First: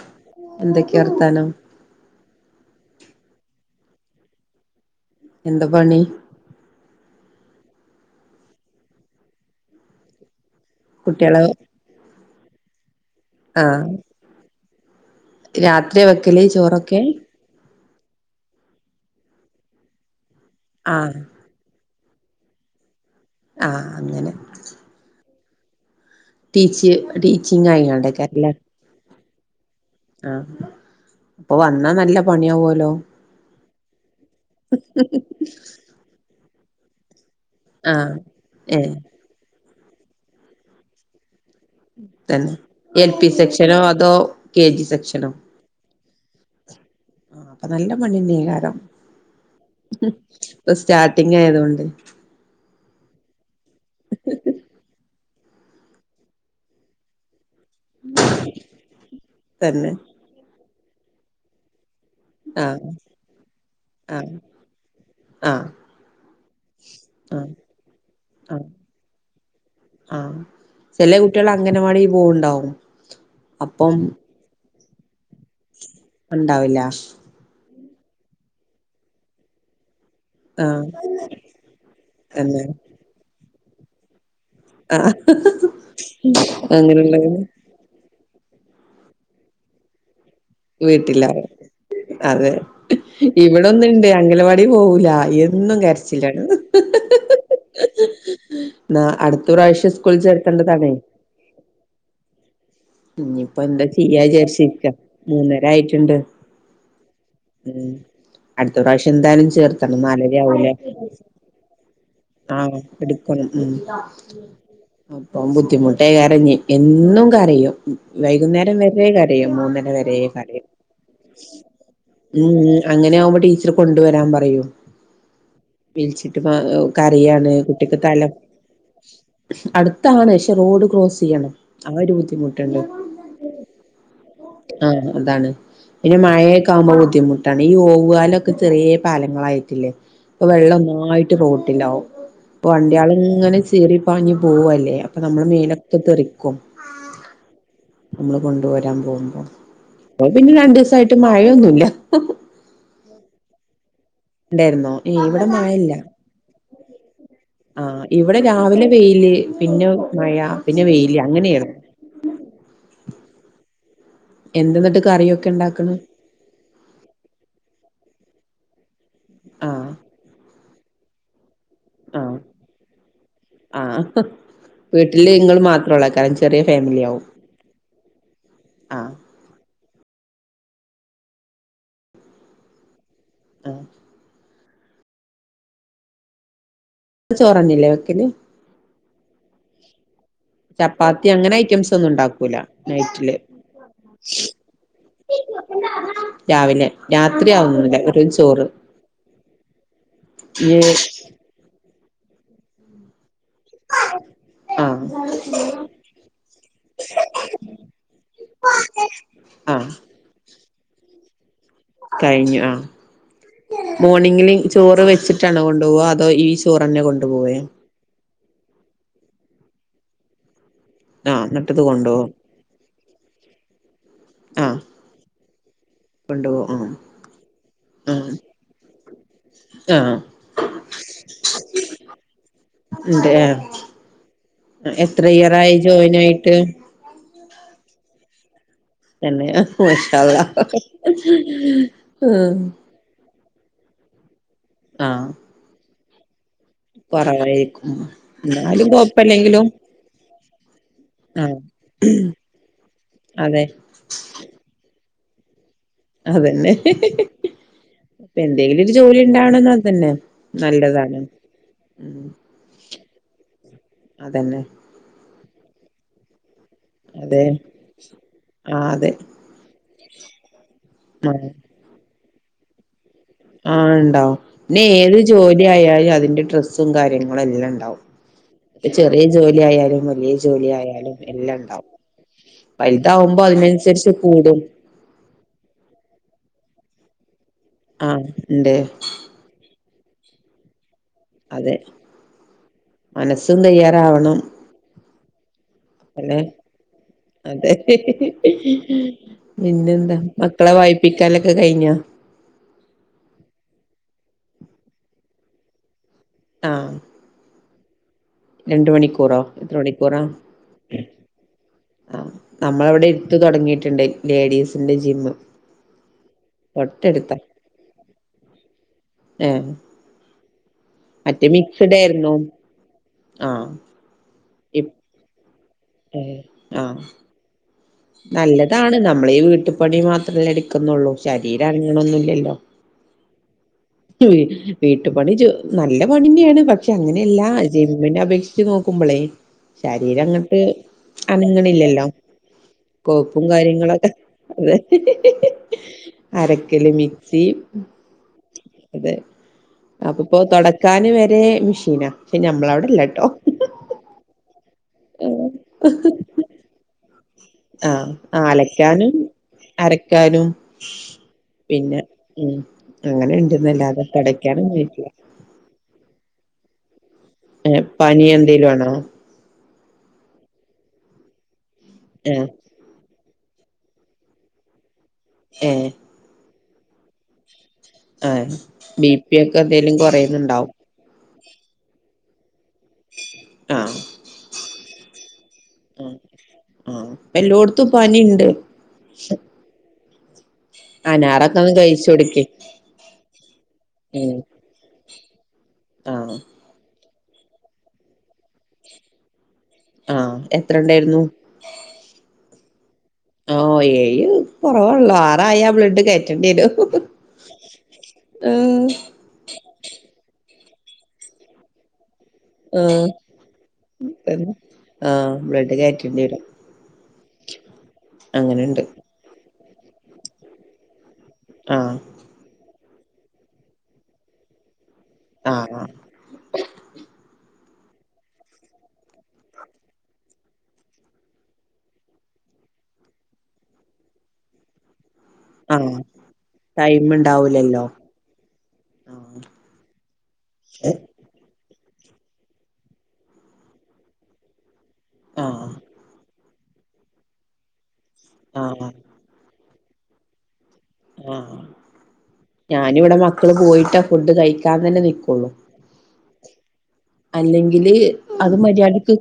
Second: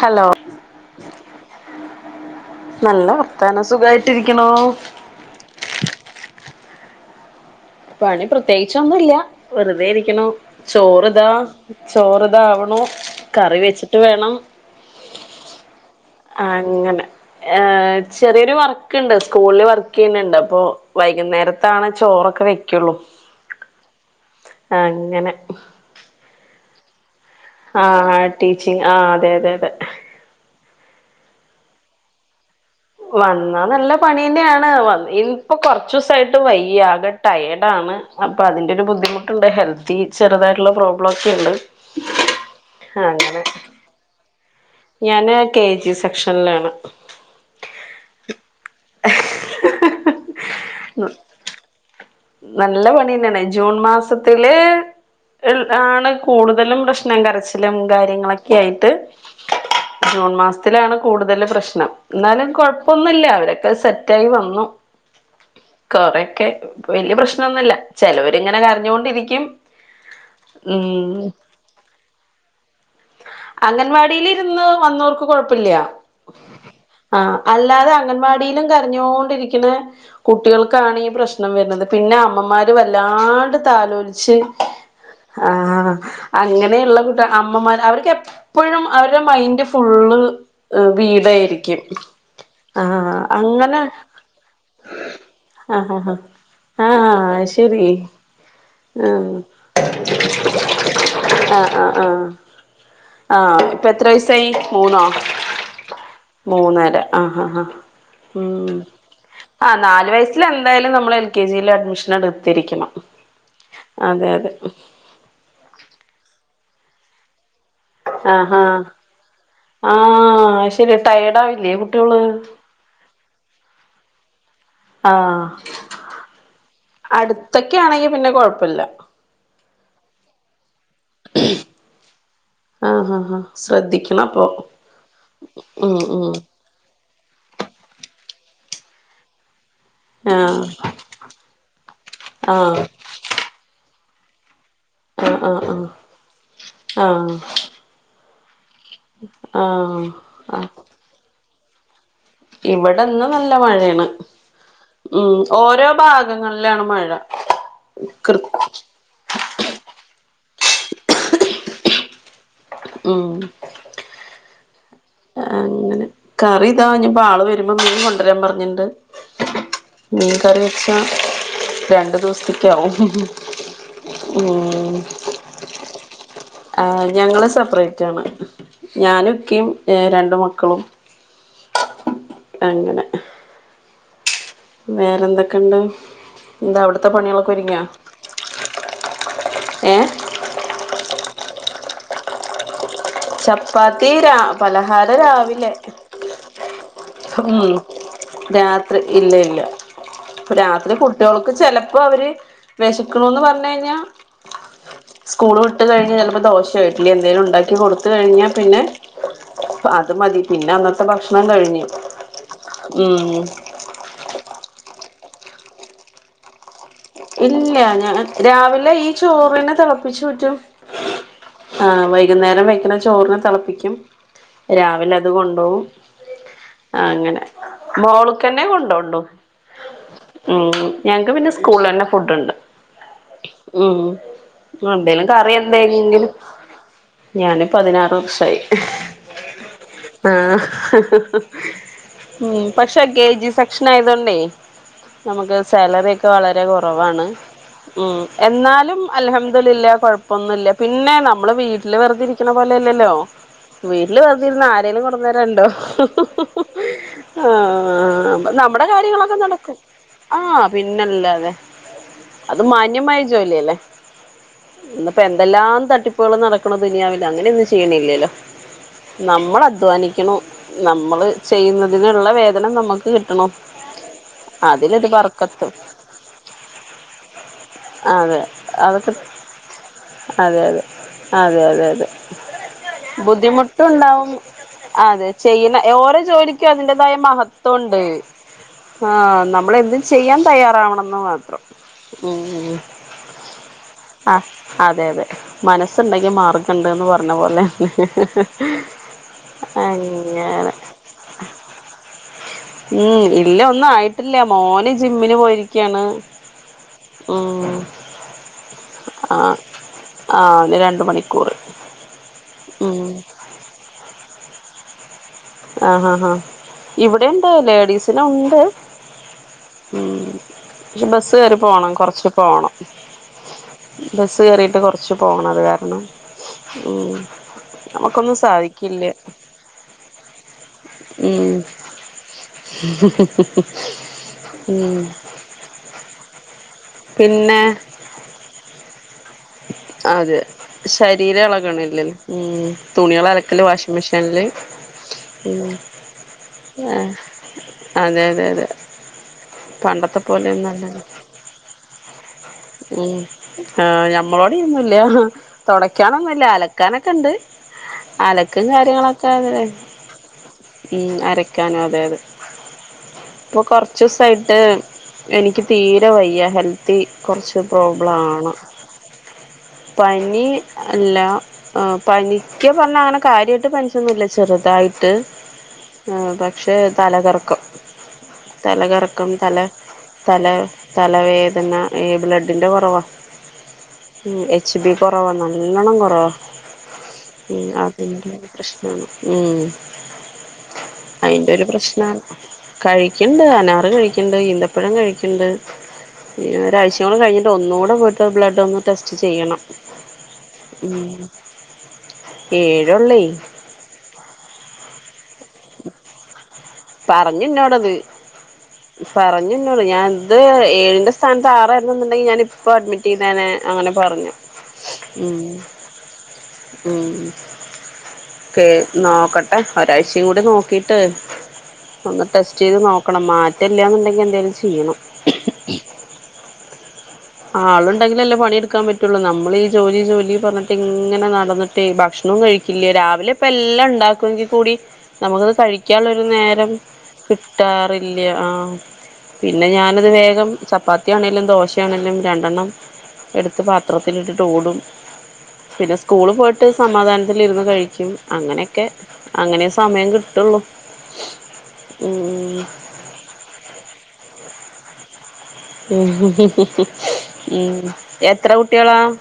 Hello എന്തൊക്കെയ വർത്താനം നല്ല വർത്താനം സുഖായിട്ടിരിക്കണൂ എന്താ പണി പണി പ്രത്യേകിച്ചൊന്നും ഇല്ല വെറുതെ ഇരിക്കണൂ ചോറ് ഇതാ കുട്ടികളെ ചോറ് താവണൂ കറി വെച്ചിട്ട് വേണം രാത് ത്രി വെക്കലു ചോറൊക്കെ അങ്ങനെ ഏഹ് ചെറിയൊരു വർക്കുണ്ട് സ്കൂളില് വർക്ക് ചെയ്യുന്നുണ്ട് അപ്പോ ആഹ് വൈകുന്നേരത്താണ് ചോറൊക്കെ വെക്കുള്ളൂ ആഹ് അങ്ങനെ [inaudible] ടീച് ആ ടീച്ചിങ് ആ അതെ അതെ അ [unintelligible] ആഹ അപ്പൊ വന്നാ നല്ല പണിയാ പോ വന്നാ നല്ല പണീന്റെ ആണ് വന്ന ഇനിപ്പോ കൊറച്ച് ദിവസട്ട് വയി ആക ടയേർഡ ആണ് ആഹ് അപ്പൾ അതിന്റെറെ ഒരു ഏഹ് ബുദ്ധിമുട്ടുണ്ട് ഹെൽത്ത് ചെറുതായിട്ടുള്ള പ്രോബ്ലംക്കെ ഉണ്ട് തന്നെ എൽ പി അങ്ങനെ സെക്ഷനോ അതോ കെ ജി ഞാന് കെ ജിസെ ഭക്ഷനിലാണ് ആ അപ്പൊ നല്ല മണിണ കാരം ഇപ്പൊ സ്റ്റാർട്ടിങ് ആയതുകൊണ്ട് നല്ല പണി നനെ ജൂൺ മാസത്തിലെ ആണ് കൂടുതലും പ്രശ്നം കരച്ച് കാര്യങ്ങളൊക്കെ ആയിട്ട് തന്നെ ജൂൺ മാസ ത്തിലാണ് കൂടുതൽ പ്രശ്നം എന്നാലും ആഹ് കൊഴപ്പൊന്നുമില്ല അവരൊക്കെ സെറ്റായി ആഹ് വന്നു ആഹ് കൊറക്കെ വല്യ ആഹ് പ്രശ്നംന്നുമല്ല ചെലവർ ഇങ്ങനെ ആഹ് കരഞ്ഞുകൊണ്ടിരിക്കും ആഹ് ഉ ചില കുട്ടികൾ അംഗനവാടി പോവുണ്ടാവും അപ്പം അംഗൻവാടിൽരുന്ന് വന്നോർക്ക് കുഴപ്പില്ല ഉണ്ടാവില്ല ആഹ അല്ലാതെ അംഗൻവാടിയിലും കരഞ്ഞോണ്ടിരിക്കുന്ന ആഹ് കുട്ടികൾക്കാണ് ഈ പ്രശ്നം വരുന്നത് പിന്നെ തന്നെ അമ്മമാര് വല്ലാട് ആലോചിച്ച് ആഹ് ആഹ അങ്ങനെയുള്ള കുട്ട അങ്ങനെയുള്ളതിന് അമ്മമാ എപ്പോഴും അവരുടെ മൈന്ഡ് ഫുള്ള് വീട്ടില്ലാരെ വീടായിരിക്കും അതെ ആഹ് അങ്ങനെ ഇവിടെൊന്നും ഇണ്ട് അംഗലവാടി പോവല എന്നും ആഹ് ആഹ് കരച്ചില്ലാണ് ആഹ് ആഹ് ശരി എന്ന ആഹ് അടുത്ത പ്രാവശ്യം സ്കൂള ചേർക്കണ്ടതാണേ ആഹ് ആഹ് ആഹ് ഇനിയിപ്പോ ആഹ് എന്താ ഇപ്പൊ എത്ര ചെയ്യാ വയസായി ചേർച്ചിക്ക മൂന്നോ മൂന്നര ആയിട്ടുണ്ട് മൂന്നര ആഹ് ആഹ് ആഹ് ഉം ഉം അടുത്ത പ്രാവശ്യം എന്തായാലും ആഹ് ചേർത്തണം നാല് നാലര വയസ്സിൽ ആവൂല എന്തായാലും നമ്മൾ എൽ കെ ജിയിൽ അഡ്മിഷൻ ആഹ എടുത്തിരിക്കണം എടുക്കണം ഉ അതെ അതെ അപ്പം ബുദ്ധിമുട്ടേ ഇറങ്ങി എന്നും കരോ ആഹ് വൈകുന്നേരം ആഹ് വര കരിയയും മൂന്നര വര കരും ആഹ് ശരി ടയേർഡ് ആവില്ലേ കുട്ടികള് ഉ അങ്ങനെ ആവുമ്പോ ഇത്തിരി കൊണ്ടുവരാൻ പറയൂ ആഹ് വിളിച്ചിട്ട് കറിയാണ് അടുത്തൊക്കെ കുട്ടിക്ക് ആണെങ്കി പിന്നെ തലം കൊഴപ്പില്ല അടുത്താണ് പക്ഷെ റോഡ് ക്രോസ് ചെയ്യണം ആ ഒരു ബുദ്ധിമുട്ട് ആഹ് ആഹ് ആഹ് ശ്രദ്ധി ആഹ എന്താണ് പിന്നെ ഉം മഴയൊക്കെ ആവുമ്പോ ബുദ്ധിമുട്ടാണ് ഈ ഓവുകാലൊക്കെ ചെറിയ പാലങ്ങളായി [inaudible] ഇപ്പൊ ആഹ് വെള്ളം നന്നായിട്ട് റോട്ടിലാവും ഇപ്പൊ ആഹ് വണ്ടിയള ഇങ്ങനെ ചീറി പഞ്ഞു പോവല്ലേ അപ്പൊ നമ്മള് ആഹ് ആഹ് മീനൊക്കെ തെറിക്കും ആഹ് നമ്മൾ കൊണ്ടുവരാൻ പോ ആഹ് പിന്നെ ആഹ് രണ്ടു ദിവസായിട്ട് മഴയൊന്നും ഇ ഇല്ല ഇവിടെന്ന് നല്ല മഴയാണ് ഉണ്ടായിരന്നോ ഏ ഉം ഇവിടെ ഓരോ മാഴയില്ല ഭാഗങ്ങളിലാണ് മഴ ആ കൃ ഇവിടെ രാവിലെ പെയില് പിന്നെ മഴ പിന്നെ വെയില അങ്ങനയാറന്നു ഉം എന്തെന്നിട്ട് അങ്ങനെ കറി ഇതാഞ്ഞപ്പോ ആള് വരുമ്പോ മീൻ കെ അത്രയം പറഞ്ഞിട്ടണ്ട് ആഹ് മീൻ കറി ശ രണ്ട ആഹ് ദിവസ്തേക്കാവും ആഹ് ഉം വീട്ടില് ഇങ്ങൾ മാത്രൊള്ളൂ കാരണം ചെറിയ ആ ഫാമിലി ആവും ഞങ്ങള് സെപ്പറേറ്റ് ആാണ് ആഹ് ഞാനും ഇക്കെയ എ രണ്ട മക്കളും അങ്ങനെ ആഹ് വേറെ എന്തൊക്കെയണ്ട് എന്താ അവിടുത്തെ പണികളൊക്കെ ഒരുങ്ങിയ ചോറന്നില്ലേ വെക്കല് ഏ ചപ്പാത്തി അങ്ങനെ ഐറ്റംസ് ഒന്നും ഉണ്ടാക്കൂല നൈറ്റില് ചപ്പാത്തി രാ പലഹാരം രാവിലെ രാവിലെ ഉം രാത്രിയാവുന്നില്ല വെറും ചോറ് രാത്രി ഇല്ല ഇല്ല ഇ രാത്രി കുട്ടികൾക്ക് ചിലപേ ഇപ്പോ അവര് വിശക്കണന്നും പറഞ്ഞ [inaudible] ആഹ് സ്കൂൾ വിട്ട് കഴിഞ്ഞ ചിലപ്പോ ദോശ ഇഡ്ഡലിയോ എന്തേലും ഉണ്ടാക്കി കൊടു അത് കഴിഞ്ഞാ പിന്നെ ആഹ് അത് മതി പിന്നെ അന്നത്തെ ഭക്ഷണം കഴിഞ്ഞ കഴിഞ്ഞു ആ മോണിങ്ങില് ചോറ് വെച്ച സിസ്റ്റാർ ആണേ കൊണ്ട പോകുക അതോ ഇ ഇല്ല ഞാൻ രാവിലെ ഈ ചോറിനെ തെളപ്പിച്ച് ഊറ്റും ആഹ് എന്നിട്ടത് ആ കൊണ്ടുപോകും വൈകുന്നേരം വെക്കണ ചോറിനെ തെളപ്പിക്കാ ഉം ആഹ് രാവിലെ അത് കൊണ് ഓ കൊണ്ടുപോകും ആഹ് അങ്ങനെ ആഹ് മോള്ക്കന്നെ കൊണ്ടോണ്ടു ആഹ് ഉം ഞങ്ങക്ക് പിന്നെ സ്കൂളന്നെ ഫുഡുണ്ട് ഉണ്ട് ഉം എത്ര എന്തേലും കറി ഇയറായി ജോയിൻ എന്തെയിങ്കിലും ആയിട്ട് ഞാനും പതിനാറ് വർ ആയി തന്നെ ഹഹ് അള്ളാ ആഹ് ഉഷ്ണായതോണ്ടേയ് ആഹ് നമുക്ക് സാലറി വളരെ കൊറ കൊറവാണ് കൊറവായിരിക്കും ഉം എന്നാലും അൽഹംദുലില്ലാ കൊഴപ്പൊന്നുല്ല പിന്നെ നമ്മള് ആഹ് വീട്ടിൽ വെറുതെ ഇരിക്കണ പോലെല്ലല്ലോ അതെ വീട്ടിൽ വെറുതെ ഇരുന്ന് ആരേലും കൊണ് ഒന്നേ രണ്ടോ അതന്നെ ഇപ്പ ആഹ് എന്തെങ്കിലും നമ്മടെ ഒരു ജോലി കാര്യങ്ങളൊക്കെ ഉണ്ടാവണന്ന് നടക്കും അതന്നെ ആ നല്ലതാണ് പിന്നല്ലാതെ ഉം അത് മാന്യമായ ജോലിയല്ലേ അതന്നെ ഇന്നിപ്പ എ എന്തെല്ലാം തട്ടിപ്പുകൾ നട ക്കണ് ദുനിയാവില് അതെ അങ്ങനെയൊന്നും ചെയ്യണില്ലല്ലോ ആഹ് അതെ നമ്മള് അധ്വാനിക്കണം നമ്മള് ചെയ്യുന്നതിന് ള്ള വേതനം നമ്മക്ക് കിട്ട ആ ഇണ്ടാവും പിന്നെ ഏത് ജോലി ബർക്കത്തും ആയാലും അതിന്റെ ഡ്രസ്സും കാര്യങ്ങളും എല്ലാം ഇണ്ടാവും അതെ ഇപ്പൊ അതൊക്കെ ചെറിയ ജോലി ആയാലും വലിയ അതെ ജോലി അതെ ആയാലും എല്ലാം അതെ അതെ ഇണ്ടാവും അതെ വലുതാവുമ്പോ അതിനനുസരിച്ച് ബുദ്ധിമുട്ടുണ്ടാവും കൂടും ക്ക് അതിന്റേതായ മാഹാത് ത്തോണ്ട് ആഹ് ഉണ്ട് ആ നമ്മളെന്തും ചെയ്യാൻ തയ്യാറാവണംന്നോ ഉം അതെ ഉം മനസ്സും ആ തയ്യാറാവണം അതെ അതെ മനസ്സുണ്ടെങ്കിൽ അല്ലെ മാർഗ്ഗം ഉണ്ട്ന്ന് പറഞ്ഞ പോലെ അതെ പിന്നെന്താ അങ്ങനെ മക്കളെ വായിപ്പിക്കാലൊക്കെ കഴിഞ്ഞോ ഉം ഇല്ല ഒന്നും ആയിട് ഇല്ല മോന് ജിമ്മിന് പോയിരിക്കയാണ് ആഹ് ഉം രണ്ട് മണിക്കൂറോ ആഹ് എത്ര മണിക്കൂറാ ആഹ് അവന് രണ്ട് മണിക്കൂറ് ആ നമ്മളവിടെ ഉം എടുത്തു തൊടങ്ങീട്ടുണ്ട് ലേഡീസ് എൻ്റെ ജിമ്മ് ആ ഹാഹാ ഇവിടെ തൊട്ടടുത്താ എന്താ ലേഡീസി ഉ ണ്ട് ഏഹ് ഉം [unintelligible] ബസ് കേറി പോണം കൊറച്ച് പോണം ആ ബസ് കേറിട്ട് കൊറച്ച് പോണ അത് കാര അണ്ണോ ഏഹ് ആഹ് മ്മ് നല്ലതാണ് നമ്മളീ വീട്ടു പണി മാത്രല്ല എട ക്കുന്നുള്ളൂ ഉം ശരീരനങ്ങണൊന്നുല്ലല്ലോ ഉം വീട്ടു പണി ജോ നല്ല പണിന്നെയ [unintelligible] പക്ഷെ അങ്ങനെയല്ല പിന്നെ [unintelligible] അപേക്ഷിച്ച് നോ കുമ്പളെ അതെ ശരീരം എളകണില്ലേ അനങ്ങണില്ലല്ലോ മ്മ്. കോപ്പും കാര്യങ്ങളൊക്കെ ഉം [unintelligible] അരക്കല് ഏഹ് മിക്സി അതെ അതെ അതെ. പണ്ടത്തെ അപ്പപ്പോ തൊടക്കാന് വരെ മിഷീനാ മ്മ് ആ ഞമ്മളോട് ല്ല തൊടക്കാനൊന്നുല്ല അലക്കാനക്കെ ഇണ്ട്. ആഹ് അലക്കും അലക്കാനും കാര്യങ്ങളൊക്കെ അരക്കാനും മ്മ് അരക്കാന പിന്നെ അതെതെ ഉം അങ്ങനെ ഇപ്പോ ഇണ്ട്ന്നല്ലാതെ കൊറച്ചുസായിട്ട് തൊടക്കാനും ഉപയോഗിക്കില്ല എനിക്ക് തീരെ വയ്യ ഹെൽത്തി കൊറച്ച് ഏഹ് പനി പ്രോബ്ലാണ് എന്തേലും ആണോ? പനി അല്ല ആഹ് ഏഹ് പനിക്ക് പറഞ്ഞ അങ്ങനെ കാര്യായിട്ട് പനിച്ചൊന്നില്ല ചെറുതായി ട്ട് ഏഹ് ആ ബ പക്ഷേ തലകറക്കം ആഹ് തല ബി കറക്കം പി തല ഒക്കെ എന്തേലും തല കൊറയുന്നുണ്ടാവും തലവേദന ബ്ലഡ് അതിന്റെ കൊറവാ ആഹ് മ്മ് എച്ച് ബി കൊറവാ നല്ലോണ്ണം ആഹ് കൊറവാ ആഹ് ഇപ്പെല്ലോട്ത്തും അതിന്റെ പനിണ്ട് പ്രശ്നാണ് മ്മ് അയിന്റെ അനാറൊക്കെ ഒരു ഒന്ന് പ്രശ്നം കഴിച്ചൊടുക്ക് കഴിക്കണ്ട് അനാറ് കഴിക്കണ്ട് ഉം ഈന്തപ്പഴം കഴിക്കണ്ട് ആഹ് പിന്നെ - [unintelligible] കഴിഞ്ഞിട്ട് ഒന്നൂടെ പോയിട്ട് ബ്ലഡോന്ന് ടെസ്റ്റ് ചെയ്യണം ആ എത്ര ഉണ്ടായിരുന്നു പേ [unintelligible] ഓ ഏയി കൊറവാ ള്ളറായ ബ്ലഡ് കേറ്റെണ്ടിവരും പറഞ്ഞ് എന്നോടത് പറഞ്ഞുന്നോട് ഞാൻ ന്ത് ഏഴിന്റെ സ്ഥാനത്ത് ആറാരുന്നുന്ന് ഞാനിപ്പോ ആഹ് അഡ്മിറ്റ് ചെയ്തേനെ അങ്ങനെ പറഞ്ഞു തന്നെ ആഹ് മ് ബ്ലഡ് കയറ്റേണ്ടി വരും മ് ക്കെ അങ്ങനെണ്ട് നോക്ക ആഹ് ഒരാഴ്ചയും കൂടി നോക്കീട്ട് ആഹ് ഒന്ന് ടെസ്റ്റ് ചെയ്ത് നോ ക്കണം മാറ്റെല്ലന്നുണ്ടെങ്കിൽ എന്തെലും ചെയ്യണം ആ ഹ് ആഹ് ആളുണ്ടെങ്കിൽ അല്ലേ പണിയെടുക്കാൻ പറ്റുള്ളു നമ്മളി ജോലി ജോലി പറഞ്ഞിട്ട് ഇങ്ങനെ നടന്നിട്ടെ ഭക്ഷണോം കഴിക്കില്ല രാവിലെ ഇപ്പ എല്ലാം ഇണ്ടാക്കെങ്കിൽ കൂടി- നമുക്കത് ആഹ് കഴിക്കാള്ളൊരു നേരം ടൈം ഇണ്ടാവൂലല്ലോ കിട്ടാറില്ല ആ ആഹ് പിന്നെ ഞാനത് വേഗം ചപ്പാത്തിയാണേലും ദോശ [unintelligible] രണ്ടെണ്ണം എടുത്ത് പാത്രത്തിലിട്ടിട്ട് ഓടും- ആഹ് പിന്നെ സ്കൂള് പോയ ട്ട് സമാധാനത്തിലിരുന്ന് കഴിക്കും അങ്ങനെയൊക്കെ ആഹ് അങ്ങനെ സമയം കിട്ടുള്ളൂ ആഹ് ഉം ഞാനിവിടെ മക്കള് പോയിട്ടാ ഫുഡ് കഴി ക്കാൻ തന്നെ നിക്കൊള്ളൂ ഉം അല്ലെങ്കില് എത്ര അത് കുട്ടികളാ മര്യാദക്ക്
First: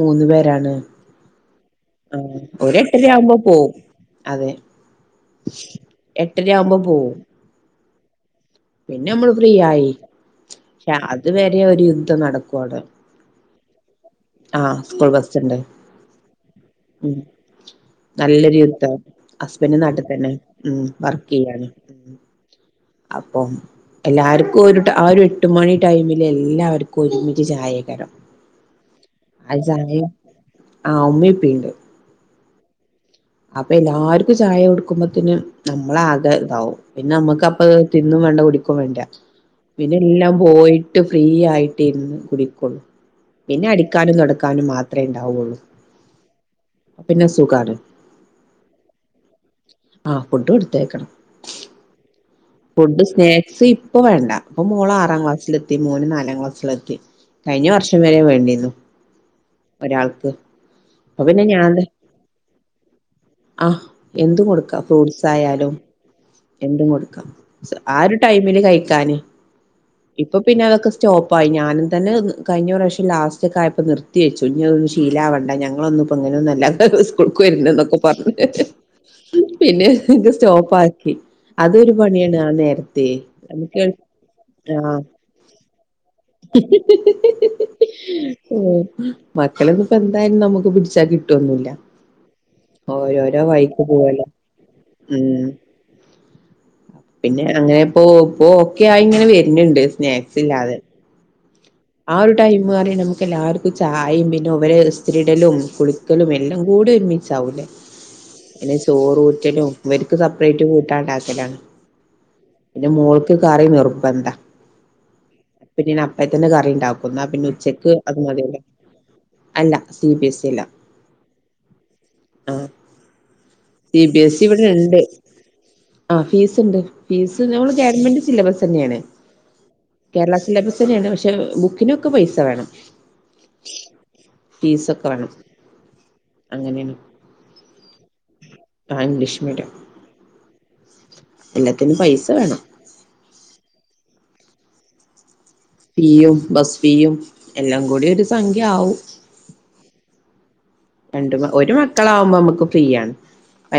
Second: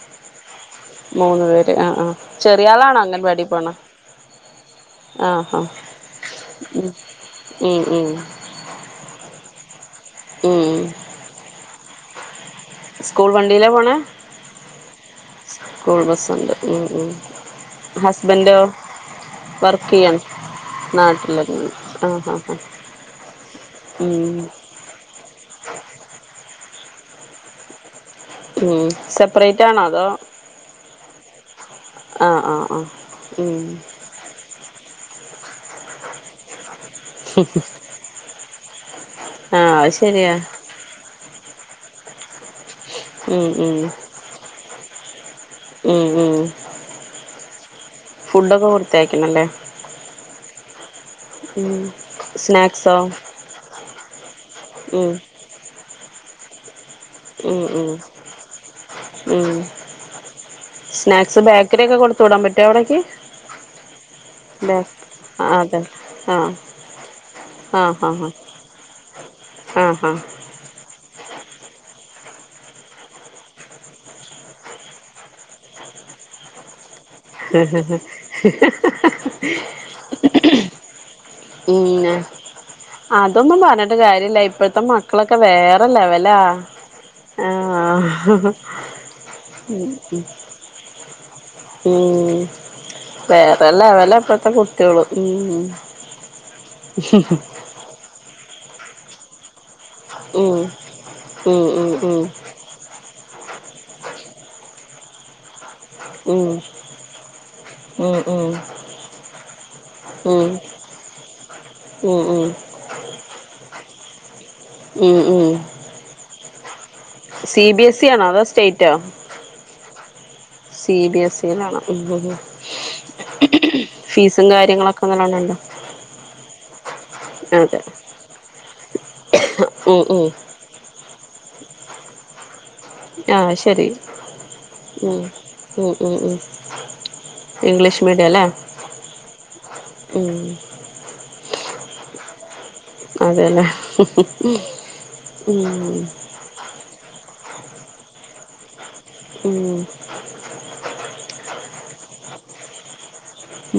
മൂന്ന് പേരാണ് മൂന്ന് പേര് ആഹ് ആഹ് ആ ചെറിയ ആളാണോ ഒരെട്ടരയാവുമ്പോ അംഗൻവാടി പോവും പോണെ അതെ ആഹ് ആഹ് എട്ടരയാവുമ്പോ പോവും മ് പിന്നെ മ്മള് ഫ്രീ ആയി ഷ അത് വരെ ഒരു ന്റെ നടക്കു [unintelligible] ണ്ടിലാ പോണേ ആഹ് സ്കൂൾ ബസ്സ്ണ്ട് ബസ്സുണ്ട് ഉം ഉം മ്മ് ഹസ്ബൻഡോ നല്ലൊരു [unintelligible] ഹസ്ബൻഡ് വർക്ക് നാട്ടി ചെയ്യാണ് തന്നെ മ്മ് വർക്ക് ചെയ്യാണ് നാട്ടിലെന്നെയാണ് ഉം ആഹ് ആഹ് ആഹ് അപ്പം ഉം എല്ലാരുക്കും ഒരു ആ ഒരു എട്ട് മണി ടൈമില് എല്ലാവരു ക്കൊരുമിച്ച് ചായെകരം ഉം സെപ്പറേറ്റ് ആണോ അതോ ആ ആഹ് ആഹ് ആഹ് ഉം അപ്പോ എല്ലാർക്കും ചായ കൊടുക്കുമ്പത്തേന് നമ്മളാകെ ഇതാവും പിന്നെ നമ്മക്ക് അപ്പ തിന്നും വേണ്ട കുടിക്കും വേണ്ട ആഹ് അത് പിന്നെ ശരിയാ എല്ലാം പോയിട്ട് ഫ്രീ ആയി കുട്ടി നിന്ന് കുൂടിക്കൊള്ളും ഉം [unintelligible] പിന്നെ ഉം അടിക്കാനും തുക്കാനും മാത്രം ഉം ഉം സ്ുകെ [unintelligible] ഫുഡൊക്കെ വൃത്തിയാക്കണല്ലേ ത്തേക്കണം [unintelligible] ഉം [unintelligible] ഫുഡ് സ്നാക്സ് ഇപ്പ വേണ്ട അപ്പ മോള ഉം ആറാം ക്ലാസില എത്തി മൂന് നാ എല്ല ക്ലസ്സിലാക്കത്തി ഉം കഴിഞ്ഞ ഉം വർഷം വരെ വേണ്ടിന്നു ഉം ഒരാൾക്ക് അപ്പ സ്നാക്സ് പിന്നെ ഞാൻ ബേക്കറി ഒക്കെ കൊടുത്തു വിടാൻ പറ്റോ അവിടേക്ക് ആഹ എന്തും അതെ കൊടുക്കാം ഫ്രൂട്ട്സ് ആയാലും അതെ ആഹ് എന്തും കൊടുക്കാം ആ ആഹ് ഒരു ആഹ് ടൈമില് കഴിക്കാന് ആഹ് ആഹ് ഇപ്പൊ പിന്നെ അതൊക്കെ സ്റ്റോപ്പ ആയി ഞാനും തന്നെ കഴിഞ്ഞ പ്രശ്യം ലാസ്റ്റ് ഒക്കായപ്പോ നിർത്തി വെച്ചു ഇനി അതൊും ശീല വണ്ട ഞങ്ങൾ ങ്ങളൊന്ന ഇപ്പോ അങ്ങനെന്ന നല്ല കൊ വരുന്ന എന്നൊക്കെ പറഞ്ഞ പിന്നെ സ്റ്റോപ്പ ആാക്കി അതൊരു പിന്നെ പണിയാണ് ആ അതൊന്നും നേരത്തെക്ക് പറഞ്ഞിട്ട് കാര്യല്ല ഇപ്പോഴത്തെ ആഹ മക്കളൊക്കെ വേറെ ലെവലാ ആഹ് മക്കളപ്പോ എന്തായും നമുക്ക് പിടിച്ചാ കിട്ട് ട്ടുവൊന്നുവില്ല ഉം ഓരോരോ വേറെ വഴിക്ക് ലെവലാ പോവല്ലോ ഇപ്പഴത്തെ കുട്ടികള് ഉം പിന്നെ അങ്ങനെ പോ പോക്കെ ആ [unintelligible] വര്ണ് ണ്ട് സ്നേക്സ് ഉം ഇല്ലാതെ ഉം ആഹ് ഉം ഒരു ടൈം പറി നമുക്ക് എല്ലാർക്കും ചായെം പിന്നെ ഇവര് ത്തിരിടലും കുളിക്കലും ഉം എല്ല കൂടി ഒരു മിച്ചാ വൂലേ ഉം ഉം ഉം പിന്നെ ചോറൂറ്റലും ഇവർക്ക് ഉം സപ്പ്റേറ്റ് കൂട്ടാണ്ടാക്കലാണ് ഉം ഉം പിന്ന മോൾക്ക് കറി നിർബന്ധ ഉം ഉം പിന്നെ അപ്പ പിന്നെ ഇണ്ടാവും പിന്നെ സി ബി ഉച്ചക്ക് എസ് ഇ അത് ആണോ അതോ മതിയുടെ സ്റ്റേറ്റോ അല്ല സി ബി എസ് ഇല്ല സി ബി എസ് ഇയിലാണോ ഉം ഉം ആഹ് സി ബി സി ഫീസും ഇവടെ ഇണ്ട് കാര്യങ്ങളൊക്കെ നല്ലോണം ഉണ്ടോ അഹ് ഫീസ്ണ്ട് ഫീസ് [unintelligible] അതെ നവമെന്റ് സിലബെസെന്നേണ് ഉം ഉം കേരള സിലബെസ്സെന്നേണ് പക്ഷ ബുക്കിനൊക്കെ പൈസ വേണം ആഹ് ശെരി ഫീസൊക്കെ വേണം ഉംഉം ഉം ഉം അങ്ങനെയാണ് ഇംഗ്ലീഷ് മീഡിയം ല്ലേ ആ പ് ഇംഗ്ലീഷ് മീഡ്യം ഉം എല്ലാത്തിനും പൈസ വേണം അതേല്ലേ ഫീയും ബസ്ഫീയും എല്ലാം കൂടി ഒരു സംഖ്യ ആവും ഉം [inaudible] [unintelligible] രണ്ട് ഒരു മക്കള ആവുമ്പോ നമുക്ക് ഫ്രീ ആണ്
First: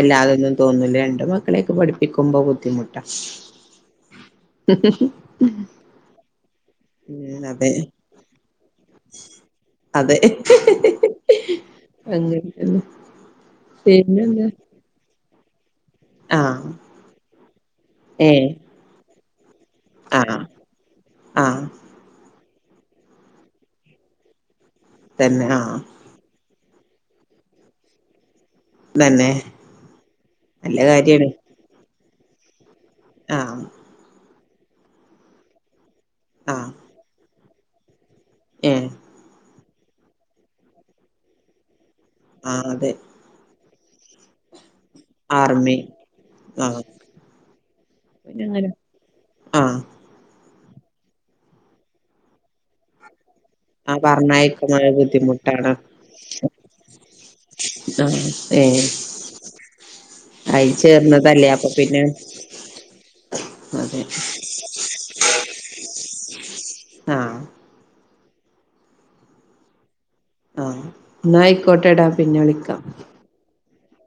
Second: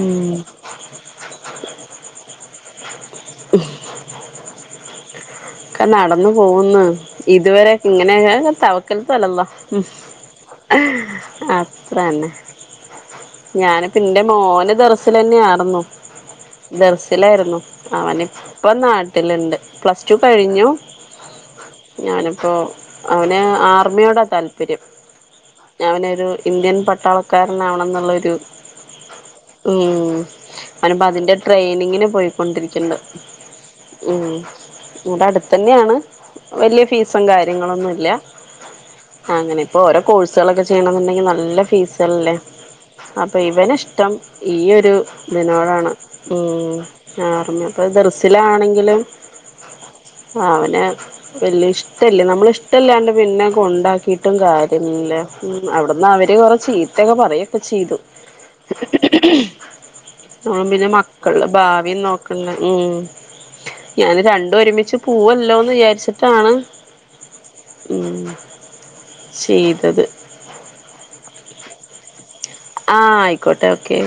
ഉം തോന്നൂല്ല രണ്ടു മക്കളെയൊക്കെ പഠിപ്പിക്കുമ്പോ ബുദ്ധിമുട്ടാണ് ഒക്കെ നടന്നു പോകുന്നു ഉം ഇതുവരെെ അതെ ഇങ്ങനെയക്ക തവക്കൽത്തു അലല്ലാഹ് അതെ അത്ര തന്നെ അങ്ങനെതന്നെ ഞാൻ പിന്റെ പിന്നെന്താ മോന് ദറസില തന്നെയ വന്നോ ആഹ് ദർസിലായ്രുന്നു അവന് ഏഹ് അവൻ ന്നട വിട്ടില്ണ്ട് പ്ലസ് ടു ആഹ് കഴിഞ്ഞു ആഹ് ഞാനും അപ്പോ അവന് ആർമിയോടാ താല്പര്യം താൽപര്യം തന്നെ ആഹ് ഞാൻ അവനൊരു ഇന്ത്യൻ പട്ടാളക്കാരനാവണെന്നുള്ളൊരു തന്നെ ഉം നല്ല അവൻ കാര്യാണ് അതിന്റെ ട്രെയിനിങ്ങിന് പോ പോയിക്കൊണ്ടിരി ഇണ്ട് ആഹ് ഉം ഇവിടെ അടുത്ത് തന്നെയാണ് ആഹ് വലിയ ഫീസും കാര്യ നിങ്ങളൊന്നുല്ല ഏ ആഹ അങ്ങനെ ഇപ്പൊ ഓരോ കോഴ്സുകളൊക്കെ ചെയ്യണെന്നുണ്ടെങ്കി നല്ല ഫീസ് തന്നെ ആ അതെ അപ്പൊ ഇവനിഷ് ഇഷ്റ്റം ഈ ഒരു രു ആർമി ദിനോടാണ് ആ ഉം ആ ഞിപ്പോ പിന്നങ്ങനെ ദർസിലാണെങ്കിലും ആഹ് ആ അവൻ പിന്നെ വല്ല്യഷ്ടല്ല നമ്മളിഷ്ടല്ലാണ്ട് പിന്നെ ആ കൊണ്ടാക്കീട്ടും പറഞ്ഞയക്കുമ്പഴ കാര്യല്ല ബുദ്ധിമുട്ടാണ് അവിടന്നവര് കൊറേ ചീത്തൊക്കെ പറയൊക്കെ ചെയ്തു ആ ഏ അയി പിന്നെ മക്കളെ ചേർന്നതല്ലേ അപ്പൊ ഭാവിം പിന്നെ നോക്ക ഉം അതെ ഞാന് രണ്ടൊരുമിച്ച് പൂവല്ലോന്ന് വിചാരിച്ചിട്ടാണ് ആഹ് ഉം ചെയ്തത് ആ ന്നായിക്കോട്ടെടാ ആ അയ്ക്കോട്ടെ ഓക്കെ